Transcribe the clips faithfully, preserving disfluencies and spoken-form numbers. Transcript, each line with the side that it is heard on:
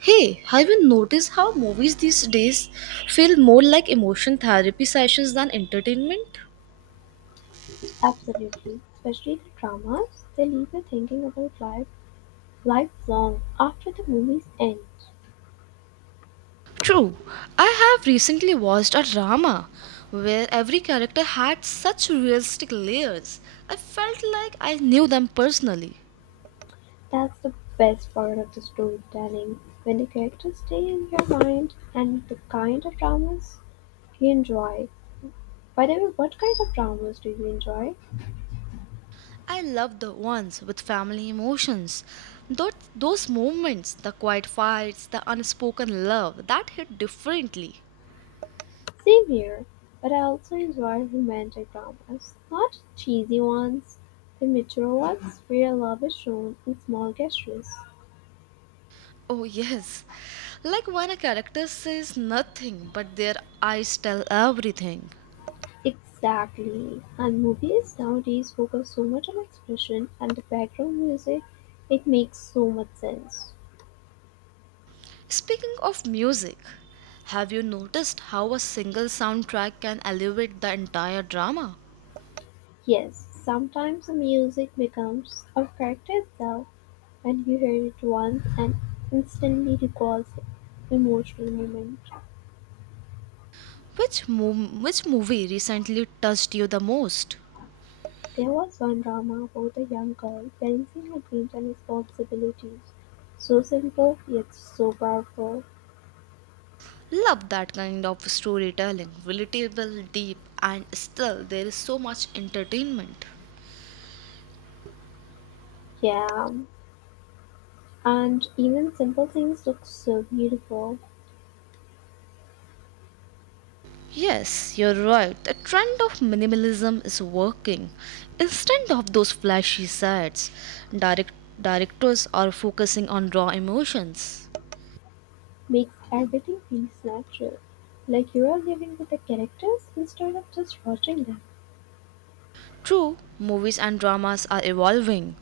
right: Hey, have you noticed how movies these days feel more like emotion therapy sessions than entertainment?
left: Absolutely. Especially the dramas, they leave you thinking about life lifelong after the movies end.
right: True, I have recently watched a drama where every character had such realistic layers. I felt like I knew them personally.
left: That's the best part of the storytelling, when the characters stay in your mind and the kind of dramas you enjoy. By the way, what kind of dramas do you enjoy?
right: I love the ones with family emotions. Those, those moments, the quiet fights, the unspoken love, that hit differently.
left: Same here, but I also enjoy romantic dramas, not cheesy ones, the mature ones where love is shown in small gestures.
right: Oh, yes. Like when a character says nothing but their eyes tell everything.
left: Exactly, and movies nowadays focus so much on expression and the background music, it makes so much sense.
right: Speaking of music, have you noticed how a single soundtrack can elevate the entire drama?
left: Yes, sometimes the music becomes a character itself, and you hear it once and instantly recalls emotional moment.
right: Which, mov- which movie recently touched you the most?
left: There was one drama about a young girl balancing her dreams and responsibilities. So simple yet so powerful.
right: Love that kind of storytelling, relatable, deep, and still there is so much entertainment.
left: Yeah, and even simple things look so beautiful.
right: Yes, you're right. The trend of minimalism is working. Instead of those flashy sets, direct- directors are focusing on raw emotions.
left: Makes everything feels natural. Like you are living with the characters instead of just watching them.
right: True, movies and dramas are evolving,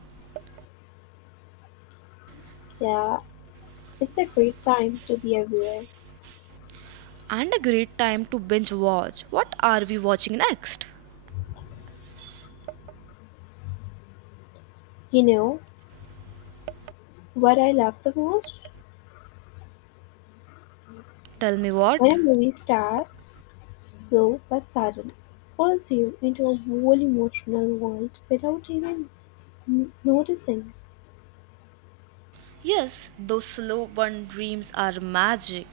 left: Yeah, it's a great time to be aware.
right: and a great time to binge watch. What are we watching next?
left: You know what I love the most?
right: Tell me
left: When
right: what?
left: a movie starts slow but sudden, pulls you into a whole emotional world without even n- noticing.
right: Yes, those slow burn dreams are magic.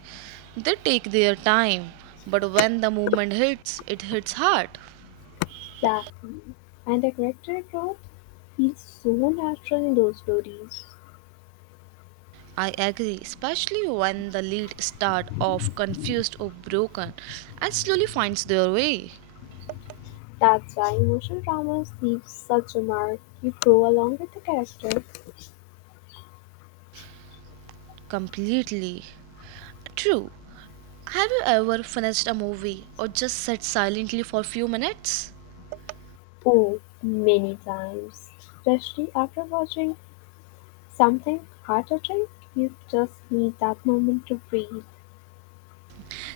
right: They take their time, but when the moment hits, it hits hard.
left: Exactly. And the character growth feels so natural in those stories.
right: I agree, especially when the lead start off confused or broken and slowly finds their way.
left: That's why emotional dramas leave such a mark. You grow along with the character.
right: Completely. True. Have you ever finished a movie or just sat silently for a few minutes?
left: Oh, many times, especially after watching something heart-touching, you just need that moment to breathe.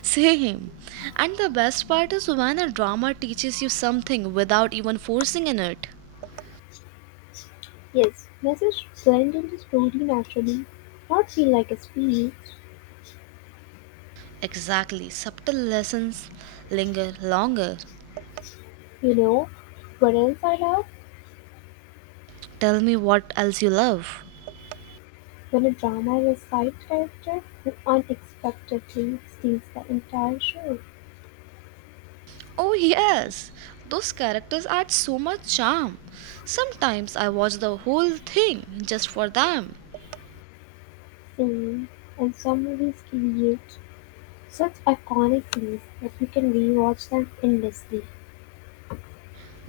right: Same. And the best part is when a drama teaches you something without even forcing in it.
left: Yes, message blend into the story naturally, not feel like a speech.
right: Exactly. Subtle lessons linger longer.
left: You know, what else I love?
right: Tell me what else you love.
left: When a drama is a side character who unexpectedly steals the entire show,
right: Oh, yes, those characters add so much charm. Sometimes I watch the whole thing just for them.
left: scene, and some movies create such iconic scenes that you can rewatch them endlessly.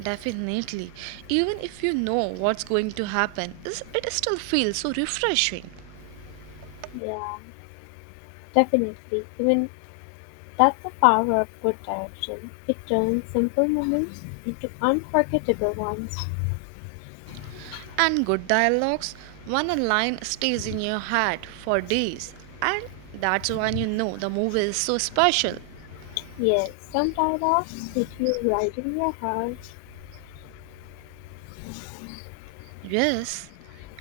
right: Definitely, even if you know what's going to happen, is- it still feels so refreshing.
left: Yeah, definitely. Even that's the power of good direction, it turns simple moments into unforgettable ones.
right: And good dialogues, when a line stays in your head for days, and that's when you know the movie is so special.
left: Yes, some dialogues hit you right in your heart,
right: Yes.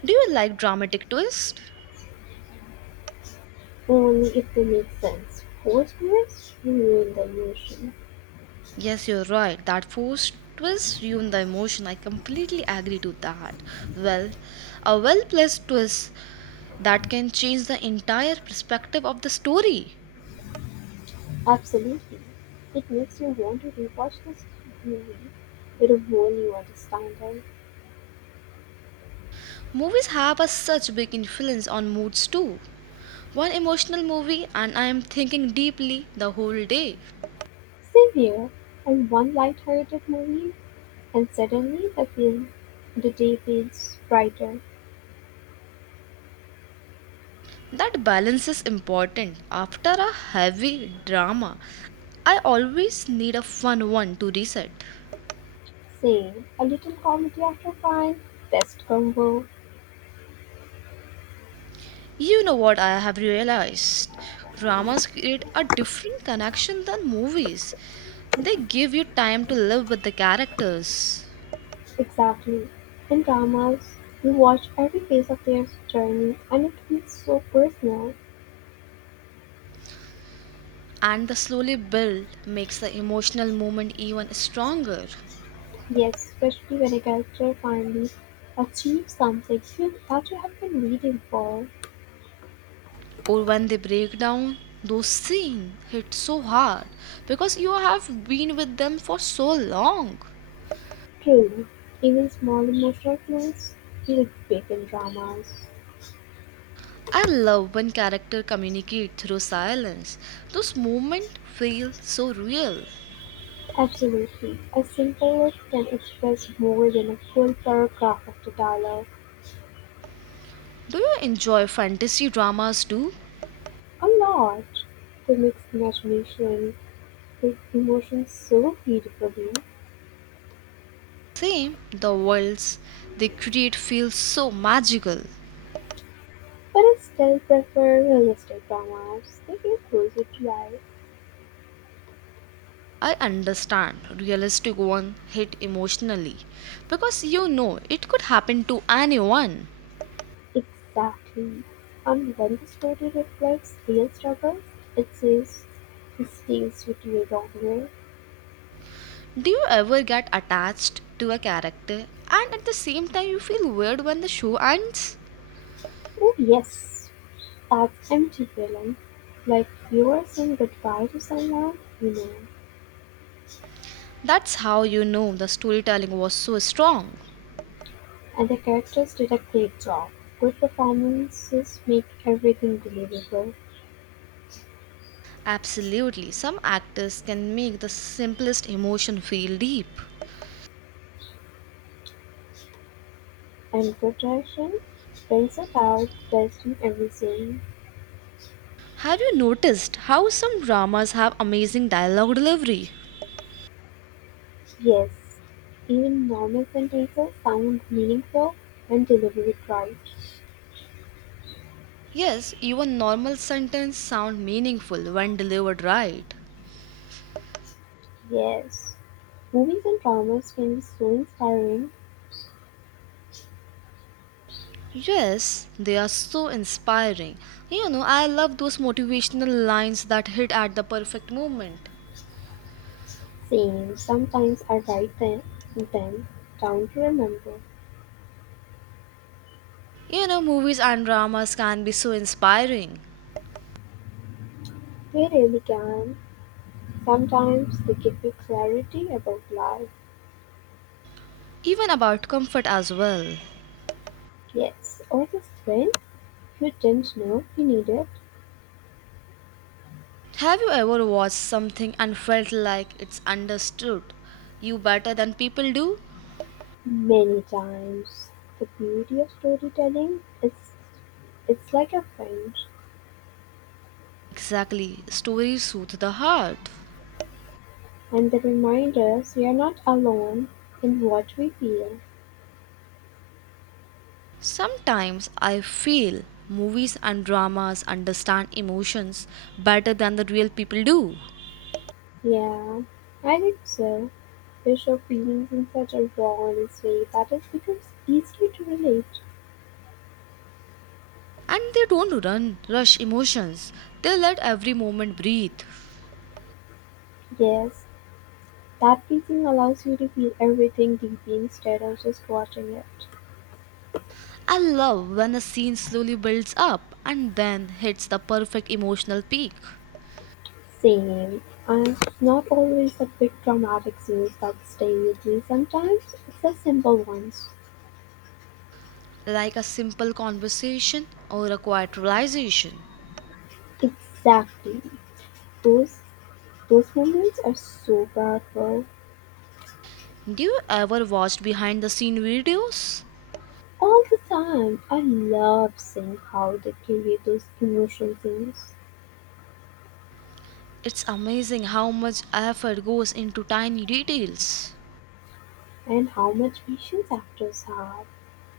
right: Do you like dramatic twists?
left: only if they make sense. Forced ones, you ruin the emotion.
right: Yes, you're right. That forced twist ruined the emotion. I completely agree to that. Well, a well placed twist that can change the entire perspective of the story.
left: Absolutely. It makes you want to rewatch this movie with a whole new understanding.
right: Movies have a such big influence on moods too. One emotional movie and I am thinking deeply the whole day.
left: Same here, and one light-hearted movie, and suddenly the, feel, the day feels brighter.
right: That balance is important. After a heavy drama, I always need a fun one to reset.
left: Saying "a little comedy after fine, best combo"
right: You know what I have realized? Dramas create a different connection than movies. They give you time to live with the characters,
left: exactly. In dramas, you watch every phase of their journey and it feels so personal.
right: and the slowly build makes the emotional moment even stronger.
left: Yes, especially when a character finally achieves something you- that you have been waiting for.
right: Or when they break down, those scenes hit so hard because you have been with them for so long.
left: True, even small emotional clues feel big in dramas.
right: I love when characters communicate through silence. Those moments feel so real.
left: Absolutely, a simple word can express more than a full paragraph of the dialogue.
right: Do you enjoy fantasy dramas too?
left: A lot to mix imagination, with emotions so beautifully,
right: Same, the worlds they create feel so magical.
left: but I still prefer realistic dramas. They feel closer to life.
right: I understand realistic one hit emotionally because you know it could happen to anyone.
left: Exactly. And when the story reflects real struggles, it says it stays with you longer.
right: Do you ever get attached to a character and at the same time you feel weird when the show ends?
left: Oh yes, that empty feeling. Like you are saying goodbye to someone, you know.
right: That's how you know the storytelling was so strong.
left: And the characters did a great job. Good performances make everything believable.
right: Absolutely, some actors can make the simplest emotion feel deep.
left: And projection brings it out best in everything,
right: Have you noticed how some dramas have amazing dialogue delivery?
left: yes, even normal sentences sound meaningful when delivered right.
right: Yes, even normal sentences sound meaningful when delivered right.
left: Yes. Movies and dramas can be so inspiring,
right: Yes, they are so inspiring. You know, I love those motivational lines that hit at the perfect moment.
left: saying sometimes I write them, them down to remember.
right: You know, movies and dramas can be so inspiring,
left: They really can. Sometimes they give you clarity about life.
right: even about comfort as well.
left: Yes, or the strength you didn't know you needed.
right: Have you ever watched something and felt like it's understood you better than people do?
left: Many times, the beauty of storytelling is it's like a friend
right: Exactly, stories soothe the heart.
left: and they remind us we are not alone in what we feel.
right: Sometimes I feel movies and dramas understand emotions better than the real people do.
left: Yeah, I think so. They show feelings in such a raw, honest way that it becomes easier to relate.
right: And they don't run, rush emotions, they let every moment breathe.
left: Yes, that painting allows you to feel everything deeply instead of just watching it.
right: I love when a scene slowly builds up and then hits the perfect emotional peak,
left: Same. And not always the big dramatic scenes that stay with you. Sometimes it's the simple ones.
right: like a simple conversation or a quiet realization.
left: Exactly. Those those moments are so powerful
right: Do you ever watch behind the scene videos?
left: all the time. I love seeing how they create those emotional things
right: It's amazing how much effort goes into tiny details.
left: and how much patience actors have.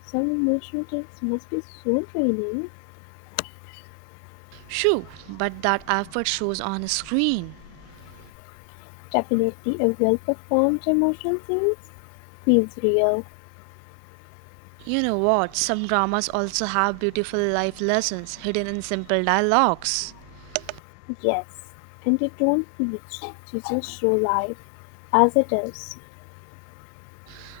left: Some emotional takes must be so draining.
right: Shoo, but that effort shows on a screen.
left: Definitely a well performed emotional scenes feels real.
right: You know what? Some dramas also have beautiful life lessons hidden in simple dialogues.
left: Yes. And they don't preach, they just show life as it is.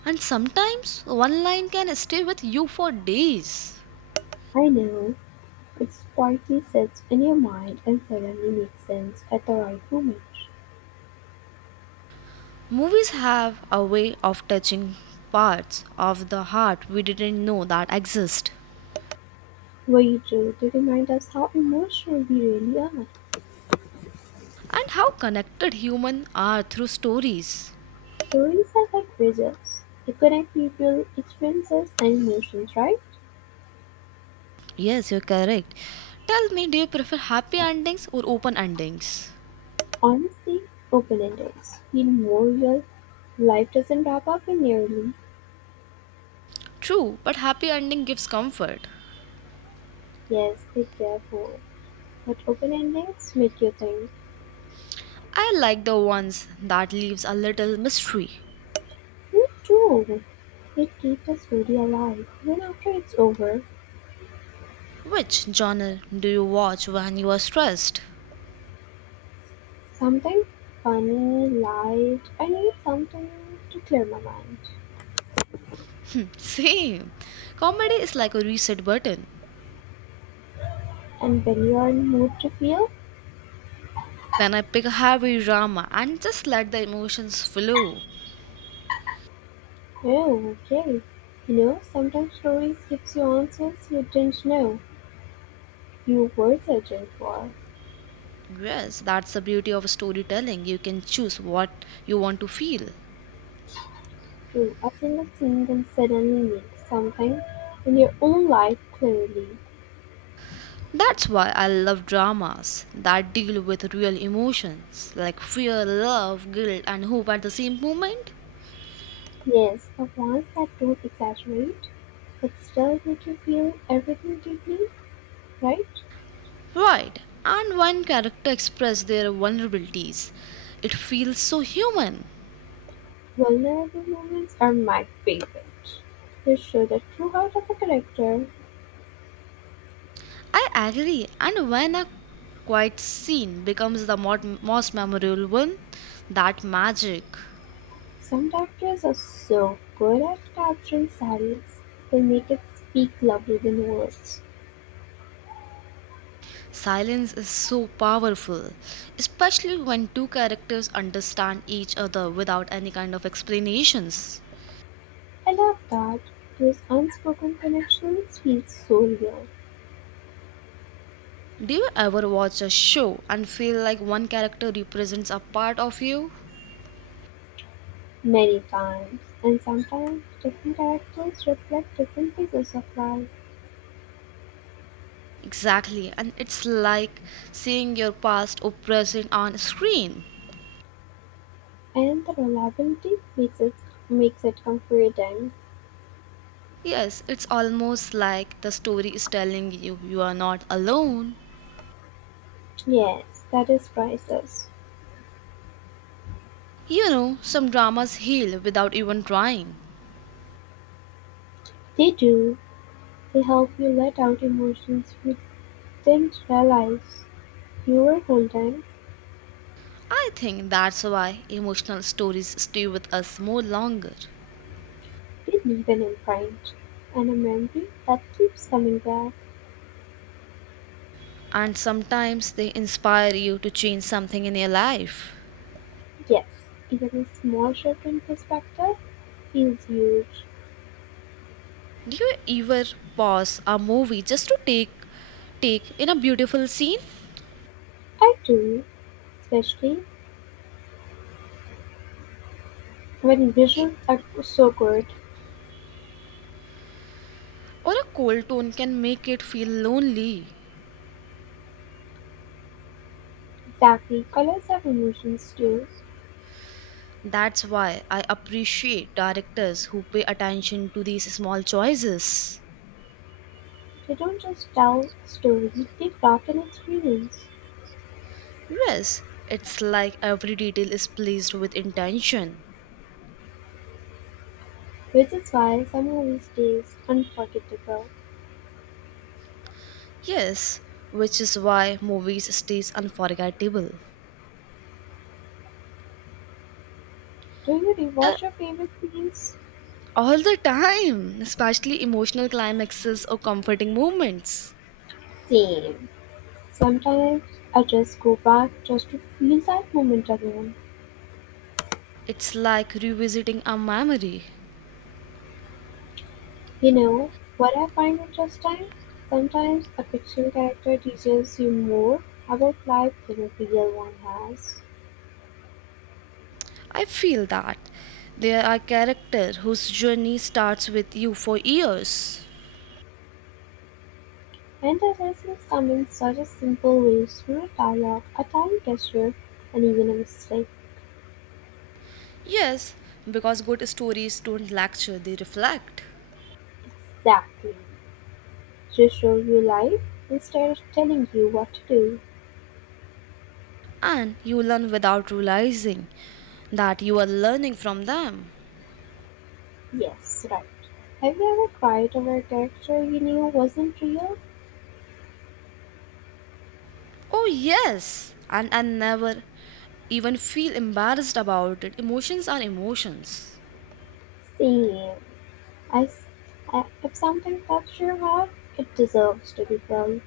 right: And sometimes one line can stay with you for days.
left: I know it quietly sits in your mind and suddenly makes sense at the right moment.
right: Movies have a way of touching parts of the heart we didn't know that exist.
left: Vigil to remind us how emotional we really are.
right: And how connected humans are through stories.
left: Stories are like bridges. They connect people, experiences, and emotions, right?
right: Yes, you're correct. Tell me, do you prefer happy endings or open endings?
left: Honestly, open endings. Feel more real. Life doesn't wrap up in nearly.
right: True, but happy ending gives comfort.
left: Yes, they care for. But open endings make you think.
right: I like the ones that leaves a little mystery.
left: Me too. It keeps the story alive even after it's over.
right: Which genre do you watch when you are stressed?
left: Something funny, light, I need something to clear my mind.
right: Hmm, same. Comedy is like a reset button.
left: And when you are in mood to feel,
right: Then I pick a heavy drama and just let the emotions flow.
left: oh, okay. You know, sometimes stories gives you answers you didn't know you were searching for.
right: Yes, that's the beauty of storytelling. You can choose what you want to feel.
left: Through a single thing can suddenly mean something in your own life clearly.
right: That's why I love dramas that deal with real emotions like fear, love, guilt, and hope at the same moment.
left: Yes, the ones that don't exaggerate, but still make you feel everything deeply, right?
right: Right, and when character express their vulnerabilities, it feels so human.
left: Vulnerable moments are my favorite. They show the true heart of a character.
right: I agree, and when a quiet scene becomes the mo- most memorable one, that magic.
left: Some directors are so good at capturing silence, they make it speak louder than words.
right: Silence is so powerful, especially when two characters understand each other without any kind of explanations.
left: I love that. Those unspoken connections feel so real,
right: Do you ever watch a show and feel like one character represents a part of you?
left: many times, and sometimes different directors reflect different phases of life,
right: Exactly, and it's like seeing your past or present on screen.
left: and the reliability makes it makes it comforting.
right: Yes, it's almost like the story is telling you you are not alone.
left: Yes, that is priceless.
right: You know, some dramas heal without even trying.
left: They do. They help you let out emotions you didn't realize you were holding.
right: I think that's why emotional stories stay with us more longer.
left: They leave an imprint, and a memory that keeps coming back.
right: And sometimes they inspire you to change something in your life.
left: Yes, even a small shift in perspective feels huge.
right: Do you ever pause a movie just to take take in a beautiful scene?
left: I do, especially when visuals are so good.
right: Or a cold tone can make it feel lonely.
left: Exactly, colors have emotions too.
right: That's why I appreciate directors who pay attention to these small choices.
left: They don't just tell a story, they craft an experience.
right: Yes, it's like every detail is placed with intention.
left: Which is why some movies stays unforgettable.
right: Yes, which is why movies stays unforgettable.
left: Do you
right: Uh,
left: rewatch your favorite scenes?
right: all the time, especially emotional climaxes or comforting moments.
left: Same. Sometimes I just go back just to feel that moment again.
right: It's like revisiting a memory.
left: You know what I find interesting? Sometimes a fiction character teaches you more about life than a real one has.
right: I feel that there are characters whose journey starts with you for years.
left: And the lessons come in such a simple ways through a dialogue, a tiny gesture, and even a mistake.
right: Yes, because good stories don't lecture, they reflect.
left: Exactly. To show you life instead of telling you what to do.
right: And you learn without realizing that you are learning from them.
left: Yes, right. Have you ever cried over a character you knew wasn't real?
right: Oh, yes, and I never even feel embarrassed about it. Emotions are emotions.
left: Same. I, I, If something touches your heart, it deserves to be felt.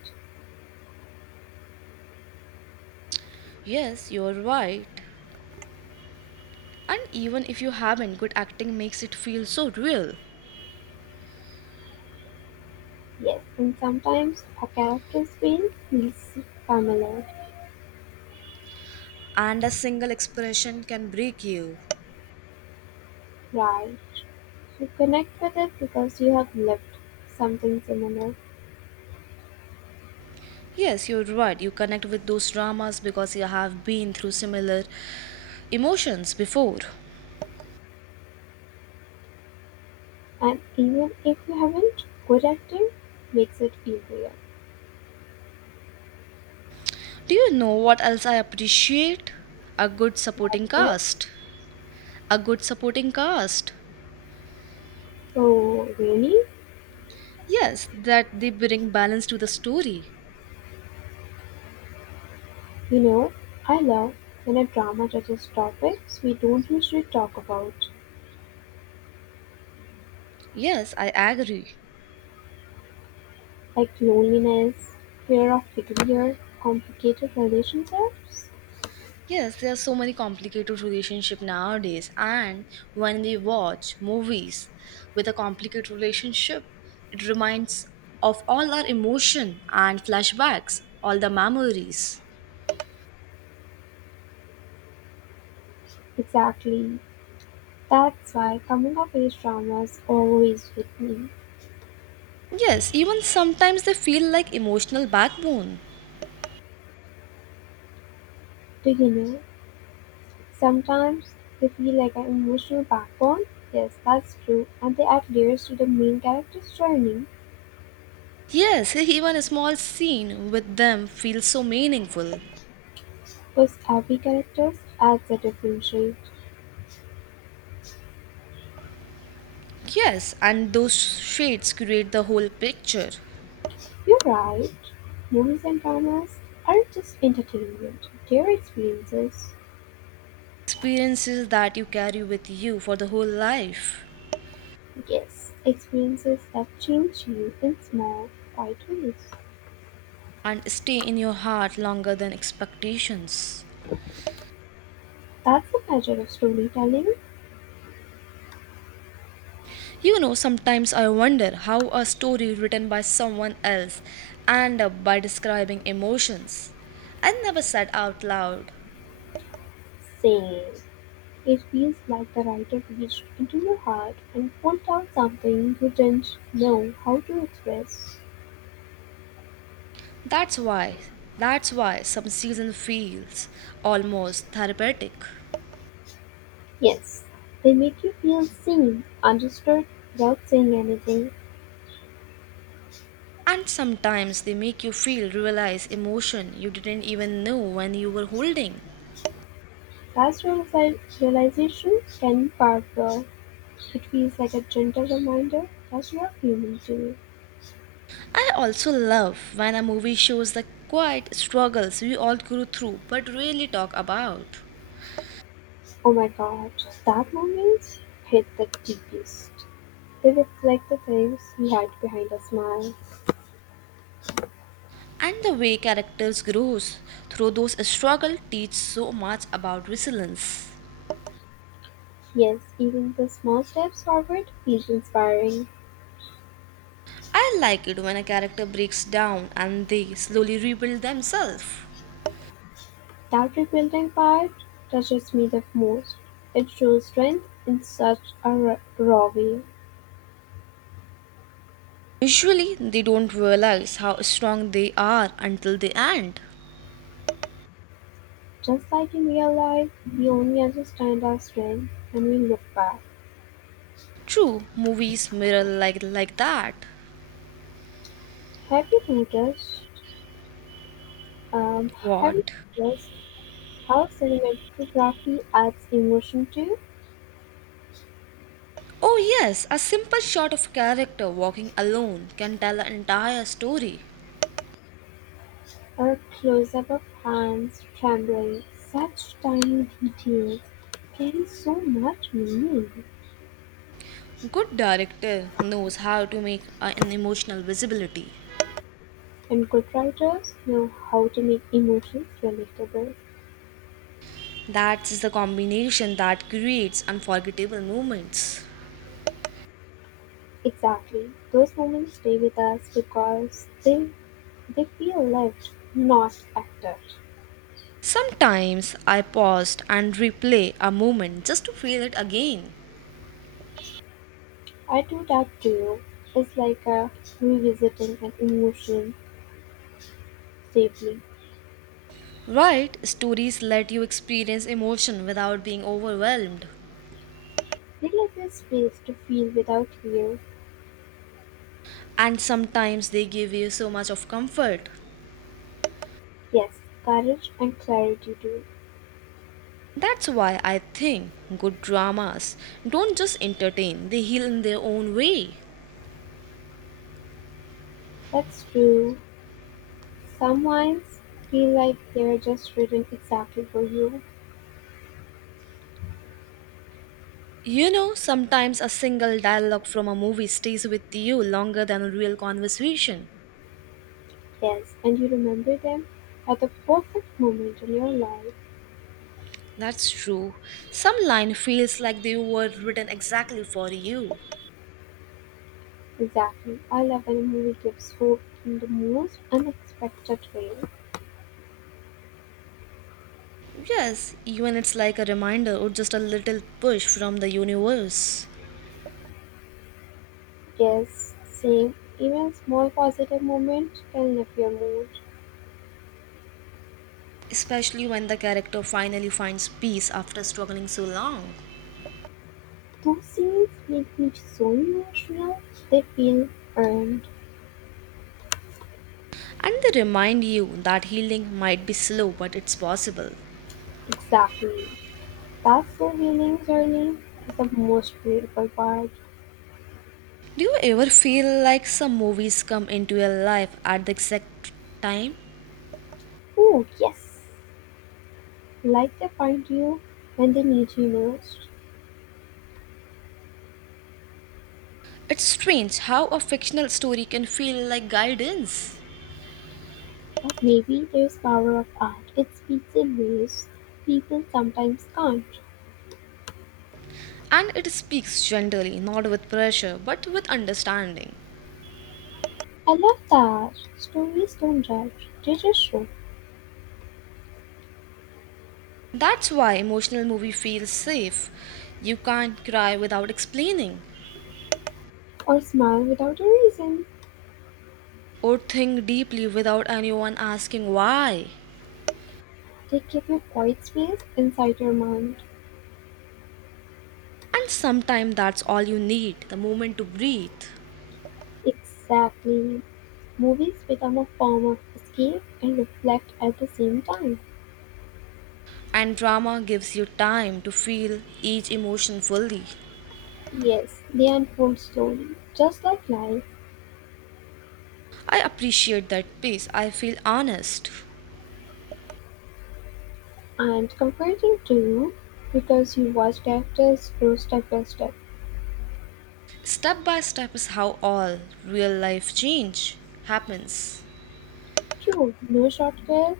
right: Yes, you're right. And even if you haven't, good acting makes it feel so real.
left: Yes, and sometimes a character's pain feels familiar.
right: And a single expression can break you.
left: Right. You connect with it because you have lived something similar.
right: Yes, you're right. You connect with those dramas because you have been through similar emotions before.
left: And even if you haven't, good acting makes it easier.
right: Do you know what else I appreciate? A good
left: Like
right: supporting
left: it does.
right: cast. A good supporting cast.
left: Oh, really?
right: Yes, that they bring balance to the story.
left: You know, I love when a drama touches topics we don't usually talk about,
right: Yes, I agree.
left: like loneliness, fear of failure, complicated relationships?
right: Yes, there are so many complicated relationships nowadays, and when we watch movies with a complicated relationship, it reminds of all our emotion and flashbacks, all the memories.
left: Exactly. That's why coming of age dramas always hit me.
right: Yes, even sometimes they feel like emotional backbone.
left: Do you know? Sometimes they feel like an emotional backbone. Yes, that's true. And they add layers to the main character's journey.
right: Yes, even a small scene with them feels so meaningful.
left: Because every character adds a different shade.
right: Yes, and those shades create the whole picture.
left: You're right. Movies and dramas aren't just entertainment, they're experiences.
right: Experiences that you carry with you for the whole life
left: Yes, experiences that change you in small, quiet ways.
right: and stay in your heart longer than expectations.
left: That's the pleasure of storytelling.
right: You know, sometimes I wonder how a story written by someone else and by describing emotions I never said out loud.
left: Same. It feels like the writer reached into your heart and pulled out something you didn't know how to express.
right: That's why, that's why some season feels almost therapeutic.
left: Yes, they make you feel seen, understood, without saying anything.
right: And sometimes they make you feel realize emotion you didn't even know when you were holding.
left: That reali- realization can be powerful. It feels like a gentle reminder that you are human too.
right: I also love when a movie shows the quiet struggles we all go through but rarely talk about.
left: Oh my god, that moment hit the deepest. They reflect the things we had behind a smile.
right: And the way characters grows through those struggles teach so much about resilience.
left: Yes, even the small steps forward feels inspiring.
right: I like it when a character breaks down and they slowly rebuild themselves.
left: That rebuilding part touches me the most. It shows strength in such a r- raw way.
right: Usually, they don't realize how strong they are until the end.
left: Just like in real life, we only understand our strength when we look back.
right: True, movies mirror like like that.
left: Have you noticed? Um, have
right: What?
left: you noticed how cinematography adds emotion to?
right: Oh yes, a simple shot of character walking alone can tell an entire story.
left: Or close-up of hands trembling, such tiny details carry so much meaning,
right: Good director knows how to make a- an emotional visibility.
left: and good writers know how to make emotions relatable.
right: That's the combination that creates unforgettable moments.
left: Exactly, those moments stay with us because they they feel lived, not acted.
right: Sometimes I paused and replay a moment just to feel it again.
left: I do that too. It's like a revisiting an emotion safely.
right: Right, stories let you experience emotion without being overwhelmed,
left: They let us space to feel without fear.
right: and sometimes they give you so much of comfort.
left: Yes, courage and clarity too.
right: That's why I think good dramas don't just entertain, they heal in their own way.
left: That's true. Some wines feel like they're just written exactly for you.
right: You know, sometimes a single dialogue from a movie stays with you longer than a real conversation.
left: Yes, and you remember them at the perfect moment in your life.
right: That's true. Some line feels like they were written exactly for you.
left: Exactly. I love when a movie gives hope in the most unexpected way.
right: Yes, even it's like a reminder or just a little push from the universe.
left: Yes, same. Even a small positive moment can lift your mood.
right: Especially when the character finally finds peace after struggling so long.
left: Those scenes make me so emotional. They feel earned.
right: And they remind you that healing might be slow, but it's possible.
left: Exactly. That's the healing journey is the most beautiful part.
right: Do you ever feel like some movies come into your life at the exact time?
left: Oh, yes. Like they find you when they need you most.
right: It's strange how a fictional story can feel like guidance.
left: But maybe there's power of art. It speaks in ways people sometimes can't.
right: And it speaks gently, not with pressure, but with understanding.
left: I love that. Stories don't judge, they just show.
right: That's why emotional movie feels safe. You can't cry without explaining.
left: Or smile without a reason.
right: Or think deeply without anyone asking why.
left: They give you quiet space inside your mind.
right: And sometimes that's all you need the moment to breathe.
left: Exactly. Movies become a form of escape and reflect at the same time.
right: And drama gives you time to feel each emotion fully.
left: Yes, they unfold slowly, just like life.
right: I appreciate that peace. I feel honest.
left: And am comforting to because you watched actors grow step by step.
right: Step by step is how all real life change happens.
left: True, no shortcuts,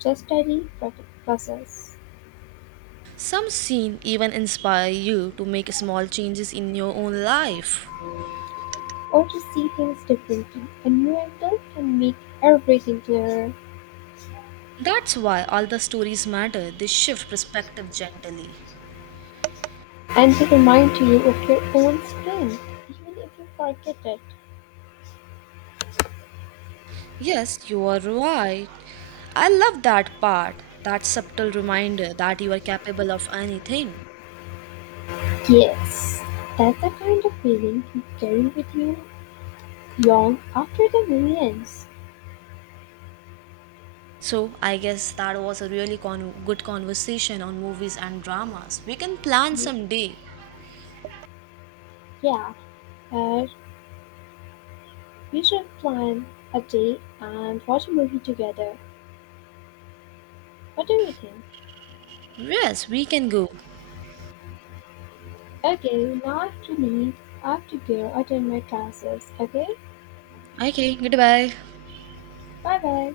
left: just steady pro- process.
right: Some scene even inspire you to make small changes in your own life.
left: Or to see things differently. A new angle can make everything clearer
right: That's why all the stories matter. They shift perspective gently.
left: and to remind you of your own strength, even if you forget it.
right: Yes, you are right. I love that part, that subtle reminder that you are capable of anything.
left: Yes, that's the kind of feeling you carry with you long after the millions.
right: So, I guess that was a really con- good conversation on movies and dramas. We can plan
left: Ye-
right: some day.
left: Yeah, uh, we should plan a day and watch a movie together. What do you think?
right: Yes, we can go.
left: Okay, now I have to leave. I have to go attend my classes. Okay?
right: Okay, goodbye.
left: Bye bye.